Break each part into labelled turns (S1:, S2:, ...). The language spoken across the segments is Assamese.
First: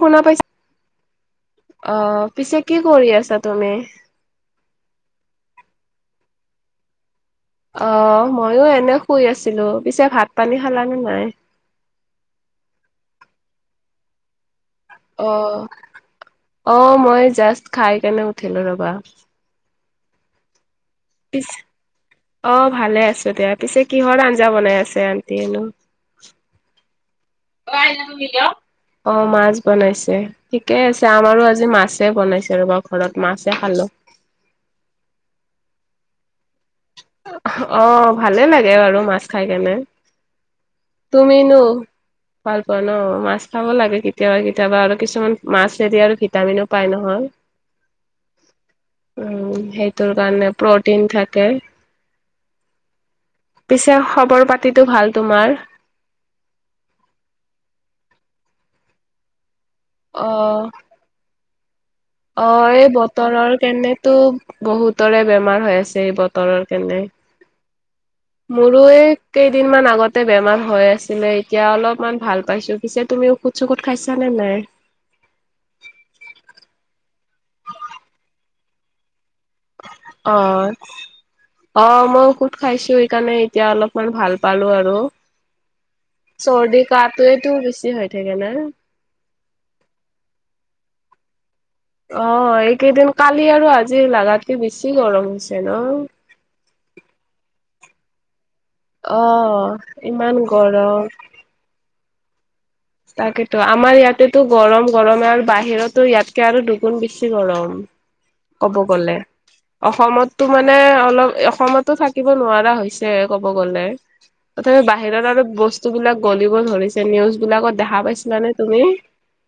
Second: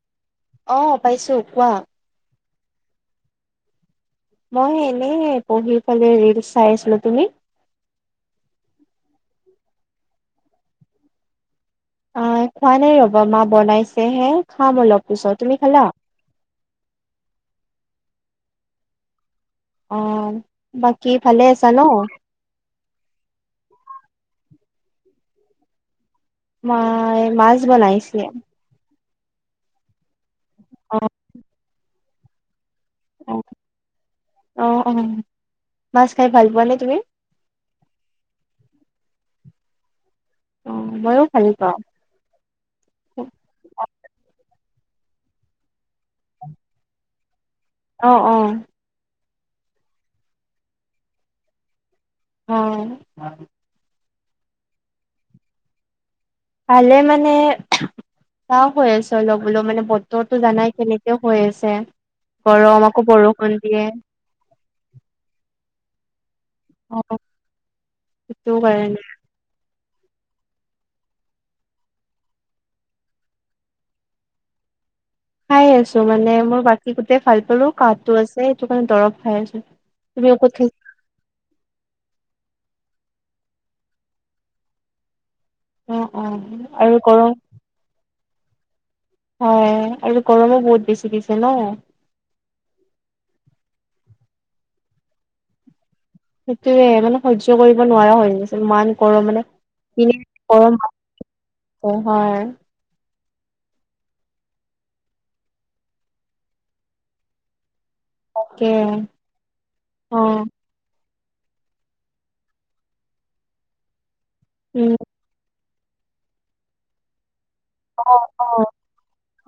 S1: শনা পইছ?
S2: অ, পাইছো কোৱা?
S1: অ' পিছে কি কৰি আছা তুমি?
S2: মই এনে পঢ়ি পেলে ৰিলচ চাই আছিলোঁ। তুমি?
S1: অ' ময়ো এনে শুই আছিলোঁ। পিছে ভাত পানী খালানে নাই?
S2: আ খোৱা নাই ৰ'বা, মা বনাইছেহে খাম অলপ পিছত তুমি
S1: অ'।
S2: খালা
S1: অ' মই জাষ্ট খাই কেনে উঠিলো ৰ'বা।
S2: অ' বাকী ভালে
S1: পিছে
S2: আছা ন।
S1: অ' ভালে আছোঁ দিয়া। পিছে কিহৰ আঞ্জা বনাই আছে আণ্টিয়েনো?
S2: মাই মাছ বনাইছে।
S1: অ' মাছ বনাইছে। ঠিকে
S2: অ
S1: আছে আমাৰো আজি মাছে বনাইছে ৰ'বা ঘৰত
S2: অ
S1: মাছে খালোঁ।
S2: অ' অ'। মাছ খাই ভাল পোৱা নে তুমি?
S1: অ' ভালেই লাগে বাৰু মাছ খাই কেনে।
S2: অ মইও ভাল
S1: তুমিনো
S2: পাওঁ
S1: ভাল পোৱা ন। মাছ খাব লাগে কেতিয়াবা কেতিয়াবা আৰু কিছুমান মাছেদি আৰু ভিটামিনো পায় নহয়। [inaudible]
S2: অ', অ'।
S1: উ হেইটোৰ কাৰণে প্ৰটিন থাকে।
S2: অ'।
S1: পিছে খবৰ পাতিতো ভাল তোমাৰ।
S2: ভালে মানে, কাহ হৈ আছে অলপ বোলো মানে বতৰটো
S1: অ',
S2: জানাই কেনে কিয় হৈ আছে।
S1: অ'
S2: গৰম
S1: এই
S2: আকৌ বৰষুণ
S1: বতৰৰ
S2: দিয়ে
S1: কেণেতো বহুতৰে বেমাৰ হৈ আছে, এই বতৰৰ
S2: অ
S1: কেনে।
S2: সেইটো
S1: মোৰো
S2: কাৰণে
S1: এই কেইদিনমান আগতে বেমাৰ হৈ আছিলে এতিয়া অলপমান ভাল পাইছোঁ। পিছে তুমি ঔষুধ চষুত খাইছানে নাই?
S2: খাই আছোঁ মানে মোৰ বাকী গোটেই ভাল পালোঁ কাহটো আছে হেটো কাৰণ দৰৱ খাই আছোঁ।
S1: অ'। অ' মই ওষুধ খাইছোঁ হেকাণে এতিয়া অলপমান ভাল পালোঁ আৰু।
S2: অ', অ',
S1: চৰ্দি
S2: আৰু গৰম
S1: কাহটোৱেটো বেছি হৈ থাকে না।
S2: অ' আৰু গৰমো বহুত বেছি দিছে ন।
S1: অ' এইকেইদিন, কালি আৰু আজি লাগাতকে বেছি গৰম হৈছে ন।
S2: সেটোৱে মানে সহ্য কৰিব নোৱাৰা হয় গৈছো মান
S1: অ' ইমান গৰম।
S2: অভাৰ।
S1: তাকেতো আমাৰ ইয়াতেতো গৰম গৰমে আৰু বাহিৰতো ইয়াতকে আৰু দুগুণ বেছি গৰম।
S2: তাকে
S1: ক'ব গ'লে,
S2: অ',
S1: অসমততো মান নে অলপ, অসমতো থাকিব নোৱাৰা হৈছে ক'ব গ'লে। তথাপি
S2: উম,
S1: বাহিৰত আৰু বস্তু বিলাক গলিব ধৰিছে। নিউজ বিলাকত দেখা
S2: অ',
S1: পাইছিলা
S2: অ',
S1: তুমি?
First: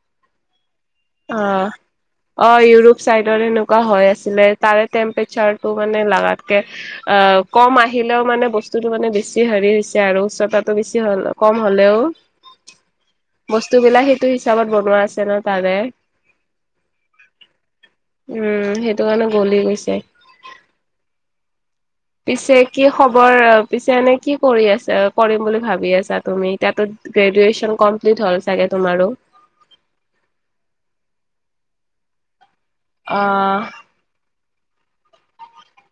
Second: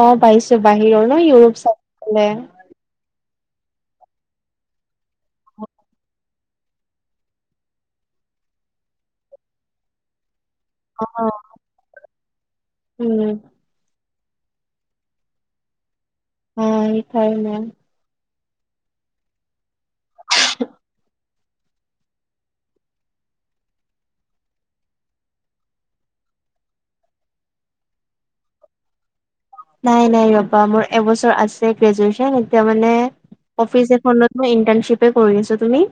S2: অ', পাইছো বাহিৰৰ ন
S1: অ'।
S2: ইউৰোপ চাই ফালে
S1: অ', ইউৰোপ চাইডৰ এনেকুৱা হৈ আছিলে, তাৰে টেম্পেচাৰটো মানে লাগাতকে আ কম আহিলেও মানে বস্তুটোতো মানে বেছি হেৰি হৈছে আৰু চতা টো বেছি হ'ল, কম হ'লেও।
S2: উ।
S1: বস্তুবিলাক হেটো হিচাপত বনোৱা আছে ন তাৰে।
S2: অ' ইঠাইনে।
S1: উ, হেটো কাৰণে গলি গৈছে।
S2: [inaudible]
S1: পিছে কি খবৰ, পিছে এনে কি কৰি আছা, কৰিম বুলি ভাবি আছা তুমি? ইতিয়াটো গ্ৰেদুৱেচন কমপ্লিট হ'ল চাগে তোমাৰো।
S2: নাই নাই ৰ'বা মোৰ এবছৰ আছে গ্ৰেজুৱেচন, এতিয়া মানে
S1: অ
S2: অফিচ এখনত মই ইণ্টানশ্বিপে কৰি আছোঁ। তুমি?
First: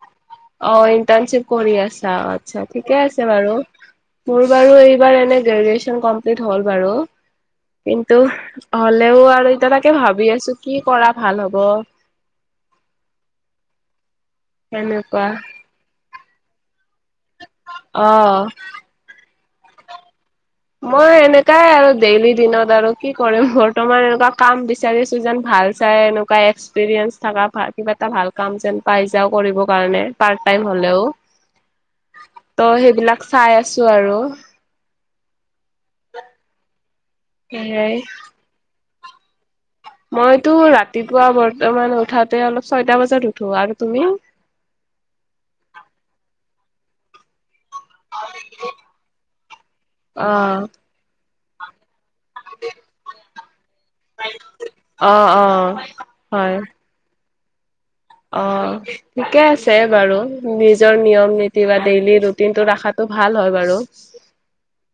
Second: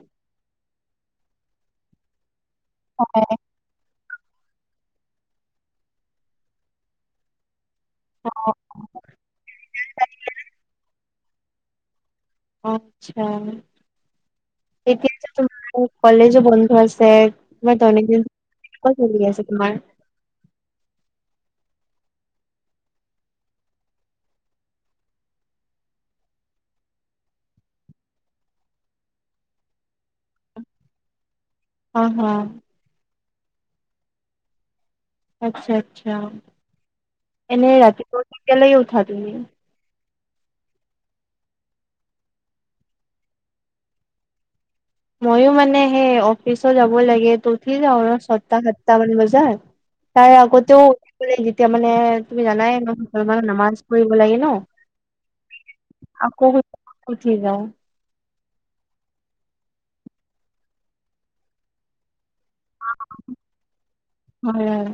S1: অ' ইণ্টানশ্বিপ কৰি আছা আতছা ঠিকে আছে বাৰু। মোৰ বাৰু এইবাৰ এনে গ্ৰেজুৱেচন কমপ্লিট হ'ল বাৰু, কিন্তু হ'লেও আৰু এতিয়া তাকে ভাবি আছোঁ কি কৰা ভাল হ'ব।
S2: আচ্ছা, এতিয়া
S1: সেনেকুৱা
S2: যে তোমাৰ কলেজো বন্ধ আছে তোমাৰ দৈনিক
S1: অ
S2: [unintelligible] চলি আছে তোমাৰ।
S1: মই এনেকাই আৰু ডেইলি দিনত আৰু কি কৰিম বৰ্তমান এনেকুৱা কাম বিচাৰি আছো যেন ভাল চাই এনেকুৱা এক্সপিৰিয়েঞ্চ থকা কিবা এটা ভাল কাম যেন পাই যাওঁ কৰিবৰ কাৰণে। পাৰ্ট টাইম হ'লেও,
S2: অ হা
S1: ত' সেইবিলাক চাই আছো আৰু।
S2: আচ্ছা আচ্ছা, এনে
S1: সেয়াই
S2: ৰাতিপুৱা কেতিয়ালৈকে উঠা তুমি?
S1: মইতো ৰাতিপুৱা বৰ্তমান উঠাতে অলপ ছয়টা বজাত উঠো আৰু তুমি?
S2: ময়ো মানে সেই অফিচো যাব লাগে উঠি যাওঁ আৰু ছয়টা সাতটা মান বজাত
S1: অ
S2: তাৰে আগতেও [unintelligible] যেতিয়া মানে তুমি জানাই ন [unintelligible] নামাজ বুলিব লাগে ন,
S1: অ অ
S2: আকৌ
S1: হয়
S2: [unintelligible] উঠি যাওঁ।
S1: অ', ঠিকে আছে বাৰু নিজৰ নিয়ম নীতি বা ডেইলি ৰুট [unintelligible] ৰাখাতটো ভাল হয় বাৰু,
S2: হয় হয়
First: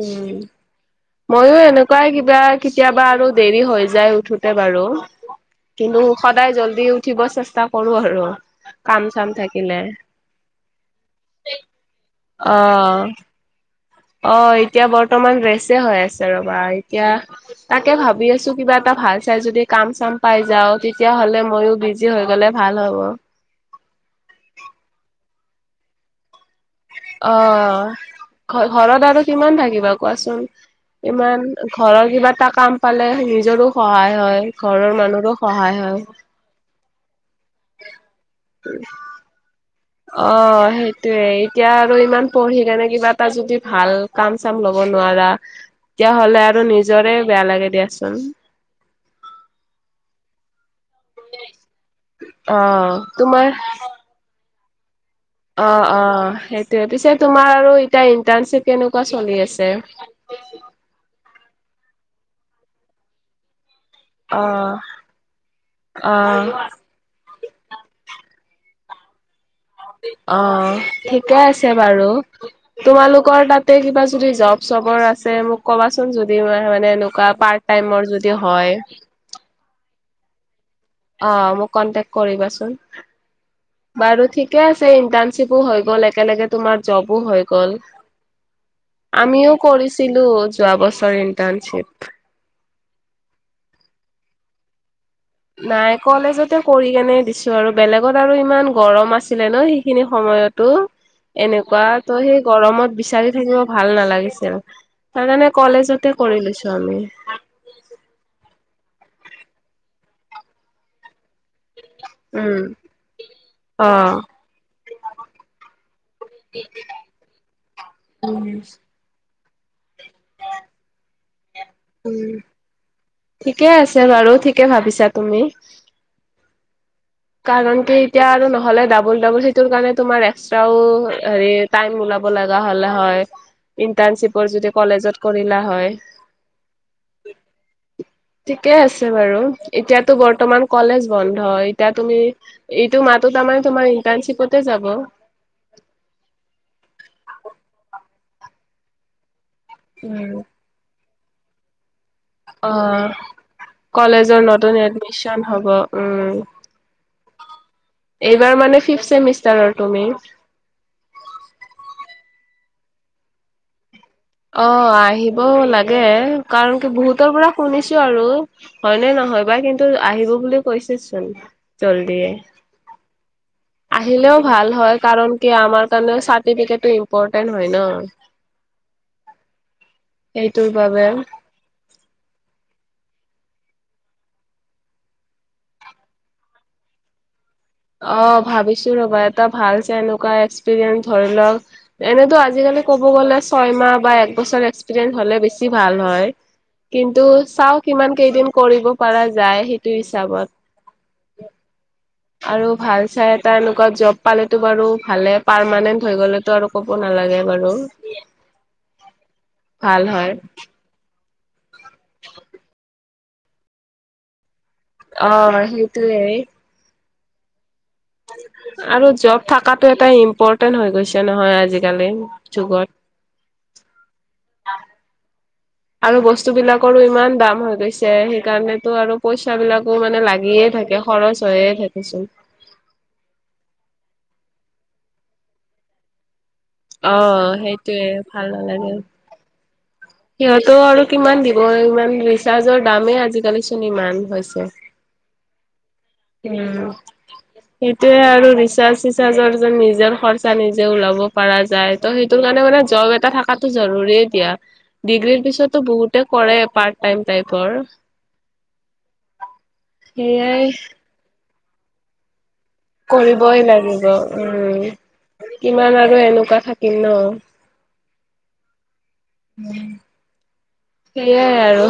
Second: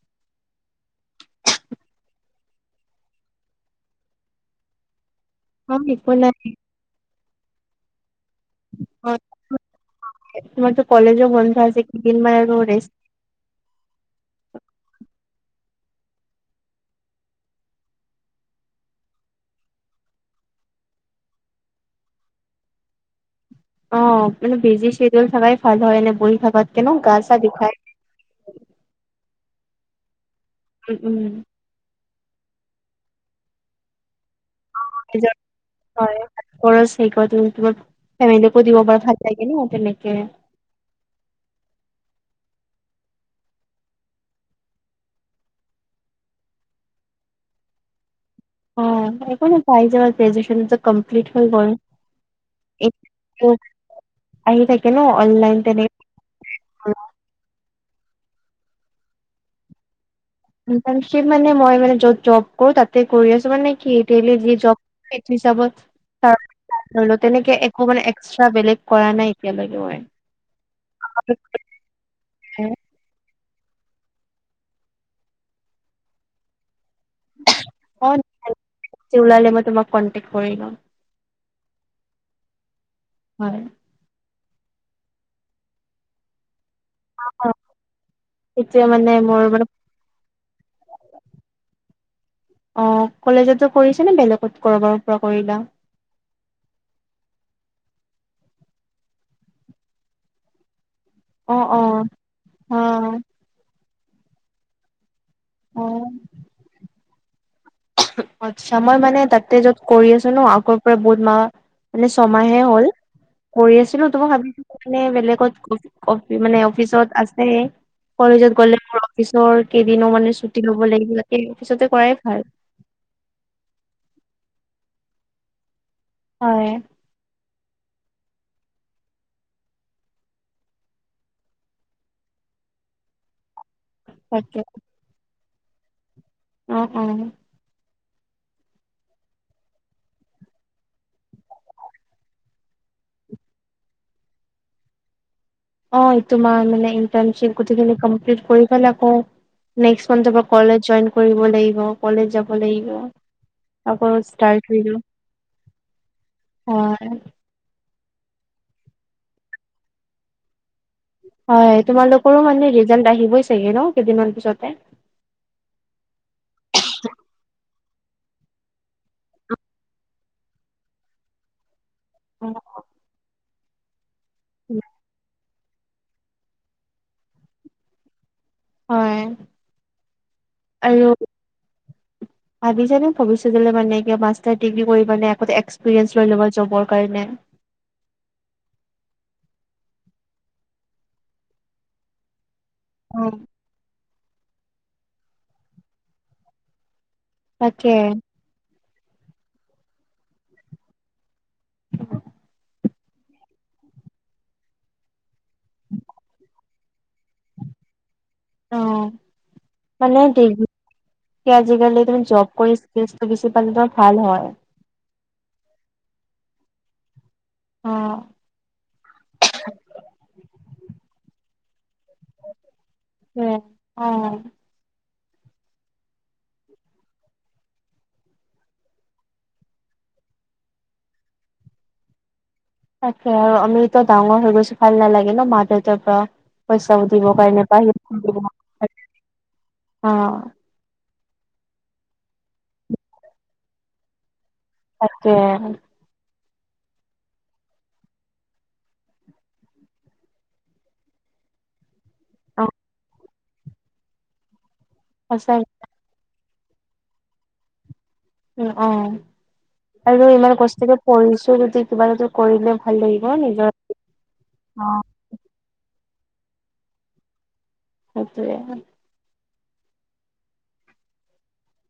S1: উম। ময়ো এনেকুৱাই কিবা কেতিয়াবা আৰু দেৰি হৈ যায় উঠোতে বাৰু।
S2: অ
S1: কিন্তু
S2: একো নাই
S1: সদায় জল্দি উঠিব চেষ্টা কৰো আৰু,
S2: অ,
S1: কাম চাম থাকিলে।
S2: তোমাৰতো কলেজো বন্ধ আছে কেইদিন [unintelligible] আৰু ৰেষ্ট
S1: অ', অ', এতিয়া বৰ্তমান ৰেছে হৈ আছে ৰ'বা এতিয়া তাকে ভাবি আছো কিবা এটা ভাল চাই যদি কাম চাম পাই যাওঁ তেতিয়া হ'লে ময়ো বি [unintelligible] হৈ গ'লে ভাল হ'ব।
S2: অ', মানে বিজি চেডিউল থাকাই ভাল হয় এনে বহি থাকাত
S1: অ', ঘ-ঘৰত আৰু কিমান থাকিবা কোৱাচোন
S2: উম উম
S1: ইমান ঘৰৰ কিবা এটা কাম পালে নিজৰো সহায় হয় ঘৰৰ মানুহৰো
S2: নিজৰ
S1: সহায় হয়।
S2: খৰচ সেই [unintelligible] ফেমিলিকো দিব পাৰা ভাল লাগে ন তেনেকে।
S1: অ', সেই [unintelligible] এতিয়া আৰু ইমান পঢ়ি কিনে কিবা এটা যদি ভাল কাম চাম ল'ব নোৱাৰা। তেতিয়াহ'লে আৰু নিজৰে বেয়া লাগে দিয়াচোন।
S2: অ', একো নাই পাই যাবা গ্ৰেজুৱেচন কমপ্লিট হৈ গ'ল
S1: অ', তোমাৰ
S2: [unintelligible] আহি থাকেনো অনলাইন তেনে
S1: অ', অ', সেই পিছে তোমাৰ আৰু এতিয়া ইন্টাৰ্নশ্বিপ কেনেকুৱা চলি আছে?
S2: ইণ্টাৰ্নচিপ মানে মই মানে যত জব কৰো তাতে কৰি আছোঁ মানে কি ডেইলী যি
S1: অ',
S2: জব এইটো হিচাবত তাৰ
S1: অ',
S2: ধলও তেনেকে একো মানে এক্সট্ৰা বেলেগ কৰা নাই। এতিয়ালৈকে হোৱাই
S1: অ, ঠিকে আছে বাৰু। তোমালোকৰ তাতে কিবা যদি জব চবৰ আছে মোক কবাচোন যদি ম মানে বা পাৰ্ট টাইমৰ যদি হয়।
S2: তে ওলালে মই তোমাক কন্টে্ক কৰি লম।
S1: অ, মোক কণ্টেক্ট কৰিবাচোন।
S2: হয়,
S1: বাৰু ঠিকে আছে ইণ্টাৰ্ণশ্বিপো হৈ গ'ল একেলগে তোমাৰ জবো
S2: অ
S1: হৈ গ'ল।
S2: এতিয়া মানে মোৰ
S1: আমিও
S2: মানে
S1: কৰিছিলো যোৱা বছৰ ইন্টাৰ্ণশ্বিপ।
S2: অ, কলেজতো কৰিছে নে বেলেগত কৰবাৰ পৰা কৰিলা?
S1: নাই কলেজতে কৰি কেনে দিছোঁ আৰু বেলেগত আৰু ইমান গৰম আছিলে ন সেইখিনি সময়ত। ত'
S2: অ অ
S1: এনেকুৱা ত সেই
S2: অ
S1: গৰমত বিচাৰি থাকিব ভাল নালাগিছিল। তাৰ কাৰণে
S2: অ
S1: কলেজতে কৰি লৈছোঁ আৰু।
S2: আচ্ছা মই মানে তাতে য'ত কৰি আছো ন আগৰ পৰা বহুত মাহ মানে
S1: উম।
S2: ছমাহে হ'ল। কৰি আছিলো ত
S1: অ'।
S2: ভাবিছো মানে বেলেগত মানে অফিচত আছে। কলেজত
S1: উম,
S2: গ'লে মোৰ অফিচৰ কেইদিনো মানে ছুটি লব লাগিব কেইদিনৰ পিচতে কৰাই
S1: উম,
S2: ভাল।
S1: ঠিকে আছে বাৰু ঠিকে ভাবিছা তুমি।
S2: হয়।
S1: কাৰণ কি এতিয়া আৰু নহলে ডাবুল ডাবুল সেইটোৰ কাৰণে তোমাৰ এক্সট্ৰাও হেৰি টাইম ওলাব লাগা হলে হয় ইণ্টাৰ্ণশ্চিপো
S2: তাকে
S1: যদি কলেজত কৰিলা হয়।
S2: অ', অ'।
S1: ঠিকে আছে বাৰু এতিয়াতো বৰ্তমান কলেজ বন্ধই। এতিয়া তুমি এইটো মাহতো তাৰমানে তোমাৰ ইণ্টাৰ্ণশ্বিপতে যাব।
S2: অ', তোমাৰ মানে ইণ্টাৰ্ণশ্বিপ গোটেইখিনি কম্পিলিট কৰিবল আকৌ নেক্স মান্থৰ
S1: উম,
S2: পৰা কলেজ জইন কৰিব লাগিব কলেজ যাব লাগিব।
S1: অ'
S2: আকৌ
S1: কলেজৰ
S2: ষ্টাৰ্ট হৈ
S1: নতুন
S2: যাব
S1: এডমিশ্চন হব উম।
S2: হয়
S1: এইবাৰ মানে ফিফ্থ চেমিষ্টাৰৰ তুমি?
S2: হয় তোমালোকৰো মানে ৰিজাল্ট আহিবই চাগে ন কেইদিনমান পিছতে
S1: অ', আহিব লাগে কাৰণ কি বহুতৰ পৰা শুনিছো আৰু হয়নে নহয় বা কিন্তু আহিব বুলি কৈছেচোন জলদিয়ে।
S2: অ'।
S1: আহিলেও ভাল হয় কাৰণ কি আমাৰ কাৰণে চাৰ্টিফিকেটো ইম্পৰতেণ্ট হয় ন।
S2: হয়
S1: সেইটোৰ বাবে
S2: আৰু
S1: [inaudible]
S2: ভাবিছানে ভৱিষ্যতলৈ মানে কি মাষ্টাৰ ডিগ্ৰী কৰিবানে এক্সপিৰিয়েঞ্চ লৈ ল'বা জবৰ কাৰণে?
S1: অ ভাবিছো ৰ'বা এটা ভাল চাই এনেকুৱা এক্সপিৰিয়েঞ্চ ধৰি লওক এনেতো আজিকালি ক'ব গ'লে ছয়মাহ বা এক বছৰ এক্সপিৰিয়েঞ্চ হ'লে বেছি ভাল হয় কিন্তু চাও
S2: তাকে
S1: কিমান কেইদিন কৰিব পৰা যায় সেইটো হিচাপত। আৰু ভাল চাই এটা এনেুকুৱা জব পালেতো বাৰু ভালে পাৰমানেণ্ট হৈ গ'লেতো আৰু ক'ব নালাগে বাৰু।
S2: অ',
S1: ভাল
S2: মানে
S1: হয়
S2: দি আজিকালি দেখোন জব কৰি ইচকিলছটো বেছি পালে ভাল হয়।
S1: অ', সেইটোৱে।
S2: অ'।
S1: আৰু জব থকাটো এটা ইম্পৰ্টেন্ট হৈ গৈছে নহয় আজিকালি যুগত।
S2: উম। অ'।
S1: আৰু বস্তু বিলাকৰো ইমান দাম হৈ গৈছে সেইকাৰণেতো আৰু পইচা বিলাকো মানে লাগিয়ে থাকে। খৰচ হৈয়ে থাকেচুন।
S2: তাকে আৰু আমিতো ডাঙৰ হৈ গৈছো ভাল নালাগে ন মা দেউতাৰ পৰা পইচা
S1: অ
S2: সুধিব কাৰণে
S1: সেইটোয়ে
S2: [unintelligible]
S1: সিহঁতো আৰু কিমান দিব ইমান ৰিচাৰ্জৰ দামেই আজিকালিচোন ইমান হৈছে।
S2: তাকে।
S1: উম। সেইটোয়ে আৰু ৰিচাৰ্জ চিচাৰ্জৰ যেন নিজৰ খৰচা নিজে ওলাব পৰা যায়। ত সেইটো
S2: অ
S1: কাৰণে মানে জব এটা থকাতটো জৰুৰে দিয়া ডিগ্ৰীৰ
S2: সঁচাই
S1: পিছতো বহুত কৰে পাৰ্ট টাইম টাইপৰ।
S2: উম, অ', আৰু ইমান
S1: সেয়াই
S2: কষ্টকে পঢ়িছো যদি কিবা এটা কৰিলে ভাল লাগিব
S1: কৰিবই
S2: নিজৰ
S1: লাগিব উম, কিমান আৰু এনেকুৱা থাকিম ন।
S2: সেইটোৱে।
S1: উম। সেইয়াই আৰু।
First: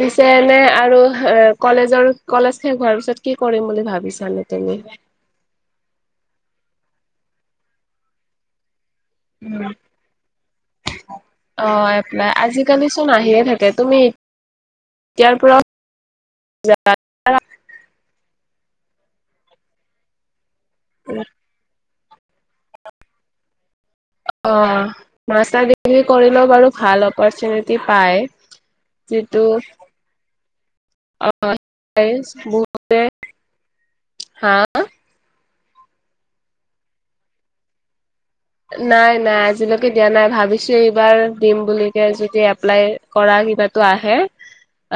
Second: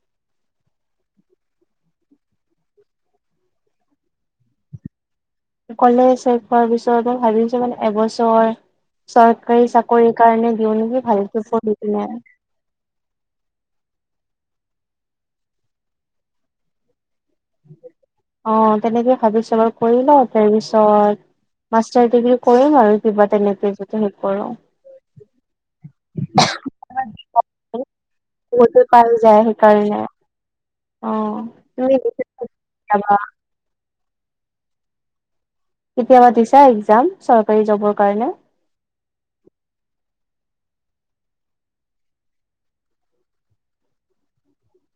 S1: পিছে এনে আৰু এ কলেজৰ কলেজ শেষ হোৱাৰ পিছত কি কৰিম বুলি ভাবিছা এনে। তুমি?
S2: কলেজ শেষ হোৱাৰ পিছত ভাবিছো মানে এবছৰ চৰকাৰী চাকৰি কাৰণে দিওঁ নেকি ভালকে পঢ়ি পিনে।
S1: আজি কালিচোন আহিয়ে থাকে তুমি [unintelligible]
S2: অ', তেনেকে ভাবিছো বাৰু কৰি লওঁ তাৰ পিছত মাষ্টাৰ ডিগ্ৰী কৰিম আৰু কিবা তেনেকে যদি সেই কৰো।
S1: অ'। মাষ্টাৰ ডিগ্ৰী কৰিলেও বাৰু ভাল অপৰচুনিটি পায়।
S2: বহুতে পাই
S1: যিটো
S2: যায় সেই কাৰণে। কেতিয়াবা
S1: [unintelligible] হা?
S2: কেতিয়াবা দিছা একজাম চৰকাৰী জবৰ কাৰণে?
S1: নাই নাই আজিলৈকে দিয়া নাই ভাবিছো এইবাৰ দিম বুলি যদি এপ্লাই কৰা কিবাতো আহে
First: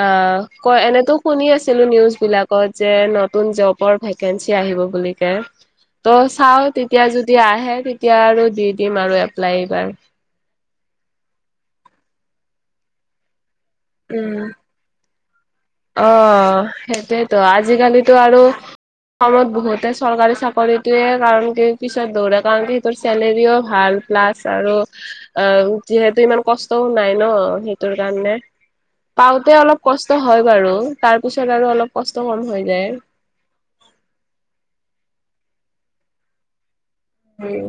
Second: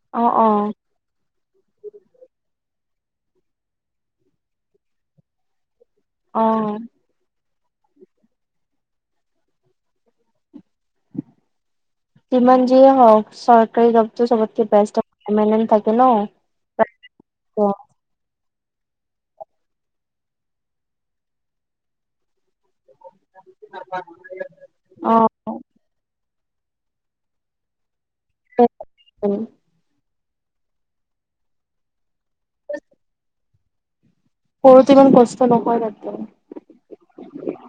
S1: অ' ক এনেতো শুনি আছিলো নিউজবিলাকত যে নতুন জবৰ ভেকেঞ্চি আহিব বুলিকে। ত' চাও
S2: অ'।
S1: তেতিয়া যদি আহে তেতিয়া আৰু দি দিম আৰু এপ্লাই এইবাৰ।
S2: যিমান যিয়ে হওঁক চৰকাৰী জবতো
S1: উম
S2: চবতকে বেষ্ট [unintelligible]
S1: অ', সেইটয়েতো আজিকালিতো আৰু অসমত বহুতে চৰকাৰী চাকৰিটোয়ে কাৰণ কে পিছত দৌৰা কাৰণতো তাৰ চেলাৰিও ভাল প্লাছ আৰু
S2: অ',
S1: আহ যিহেতু ইমান কষ্টও নাই ন সেইটোৰ কাৰণে। পাওঁতে অলপ কষ্ট হয় বাৰু তাৰ পিছত আৰু অলপ কষ্ট কম হৈ যায়।
S2: কৰোতে ইমান কষ্ট নহয় তাতে।
S1: উম,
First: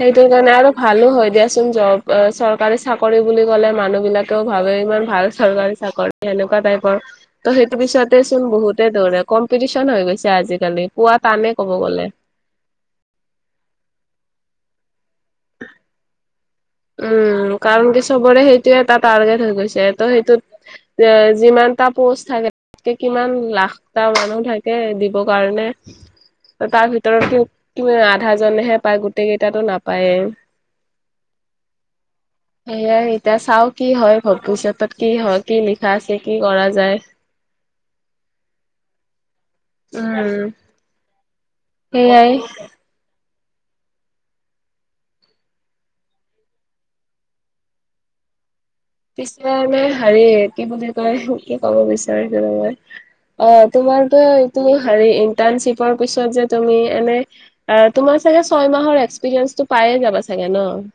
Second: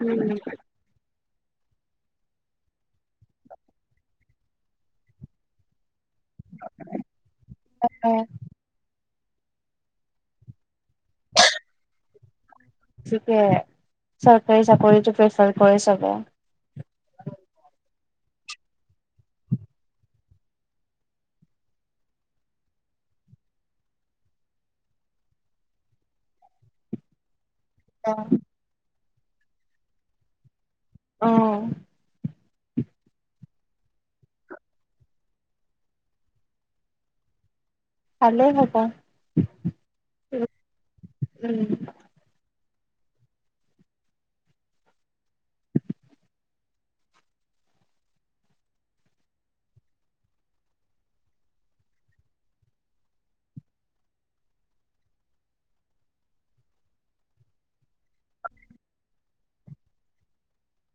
S1: সেইটোৱ কাৰণে আৰু ভালো হয় দিয়াচোন জব চৰকাৰী চাকৰি বুলি ক'লে মানুহবিলাকেও ভাবে ইমান ভাল চৰকাৰী চাকৰি সেনেকুৱা টাইপৰ ত সেইটো পিছতে চোন বহুত ধৰে কম্পিটিশন হৈ গৈছে আজিকালি পুৱা টানে ক'ব গ'লে।
S2: থিকে চৰকাৰী চাকৰিতটো প্ৰিফাৰ কৰে চবে।
S1: উম, কাৰণ কি চবৰে সেইটো এটা টাৰ্গেট হৈ গৈছে। ত' সেইটোত যিমানটা পোষ্ট থাকে। ত কিমান লাখটা মানুহ থাকে দিবৰ কাৰণে। তাৰ ভিতৰত কি আধা জনেহে পায় গোতেই কেইটাতো নাপায়েই।
S2: অ'।
S1: সেয়াই এতিয়া চাওঁ কি হয় ভৱিষ্যতে কি হয় কি লিখা আছে কি কৰা যায়। [inaudible]
S2: ভালে হ'ব উম।
S1: সেয়াই। পিছলৈ হেৰি কি বুলি কয় কি ক'ব বিচাৰিছিলো মই অ', তোমাৰতো এইটো হে ইন্টাৰণশিপৰ পিছত যে তুমি এনে অ', তোমাৰ চাগে ছয় মাহৰ এক্সপিৰিয়েঞ্চটো পায়ে যাবা চাগে ন।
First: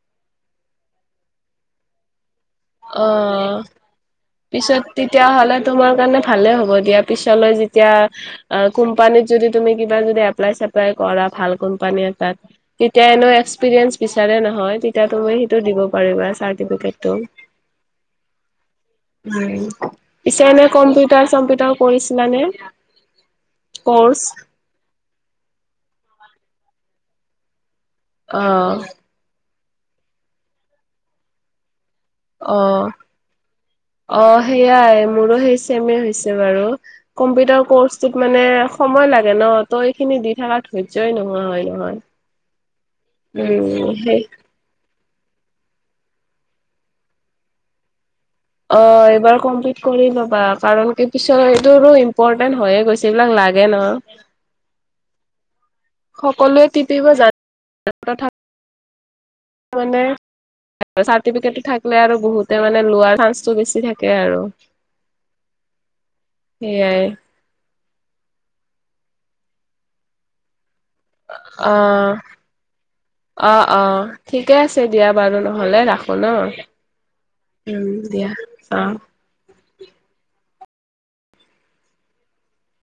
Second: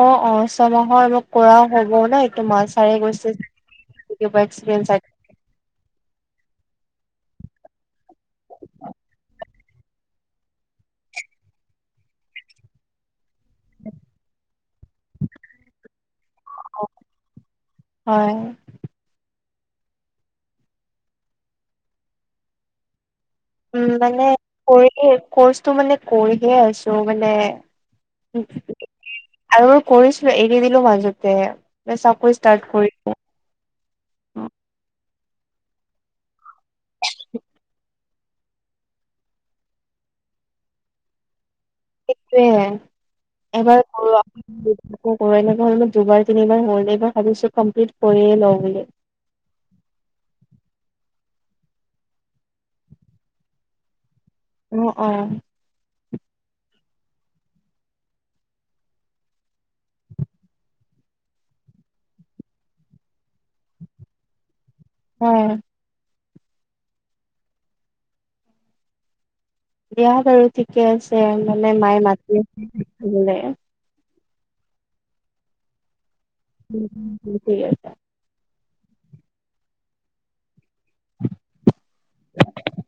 S2: অ', অ', ছমাহৰ মোক কৰাও হ'ব ন এইটো চাৰে
S1: অ
S2: কৈছে [unintelligible]
S1: তেতিয়া হ'লে তোমাৰ কাৰণে ভালে হ'ব দিয়া পিছলৈ যেতিয়া কোম্পানীত যদি তুমি কিবা যদি এপ্লাই চেপ্লাই কৰা ভাল কোম্পানী এটাত। তেতিয়া এনেও এস্কপ্ৰিয়েন্স বিচাৰে নহয় তেতিয়া তুমি সেইটো দিব পাৰিবা চাৰ্টিফিকেটতো।
S2: হয়।
S1: পিছে এনে কম্পিউটাৰ চম্পিউটাৰ কৰিছিলানে?
S2: উম,
S1: কৰ্চ
S2: মানে কৰি কৰ্চটো মানে কৰিহে আছো মানে
S1: অ'।
S2: আৰু কৰিছিলো এৰি দিলো মাজতে ষ্টাৰ্ট কৰি
S1: অ', অ' সেইয়াই মোৰো সেই চে'ম হৈছে বাৰু। কম্পিউটাৰ কৰ্চত মানে সময় লাগে ন, ত' এইখিনি দি থকা ৰ্ধয্যই নহোৱা হয় নহয়।
S2: সেইটয়ে এবাৰ
S1: উম,
S2: কৰি
S1: সেই
S2: লওঁক। ো না হল ম [unintelligible] দুবাৰ তিনিবাৰ হ'ল এইবাৰ ভাবিছো কমপ্লিট কৰিয়ে লম
S1: অ' এইবাৰ কমপ্লিট কৰি ল'বা, কাৰণ কি পিছত এইটোটো ইম্পৰ্টেন্ট হৈয়ে গৈছে, এইবিলাক লাগে নহয়।
S2: অ', অ'।
S1: সকলোৱে টিপিব জান মানে চাৰ্টিফিকেটো থাকিলে আৰু বহুতে মানে লোৱাৰ চান্সটো বেছি থাকে আৰু।
S2: অ'।
S1: সেয়াই।
S2: বিয়া বাৰু ঠিকে আছে মানে মায়ে মাতিলৈ
S1: অঁ ঠিকে আছে দিয়া বাৰু নহ'লে ৰাখোঁ ন।
S2: উম, হুম, হুম ঠিক আছে।
S1: উম, দিয়া অ'।
S2: [unintelligible]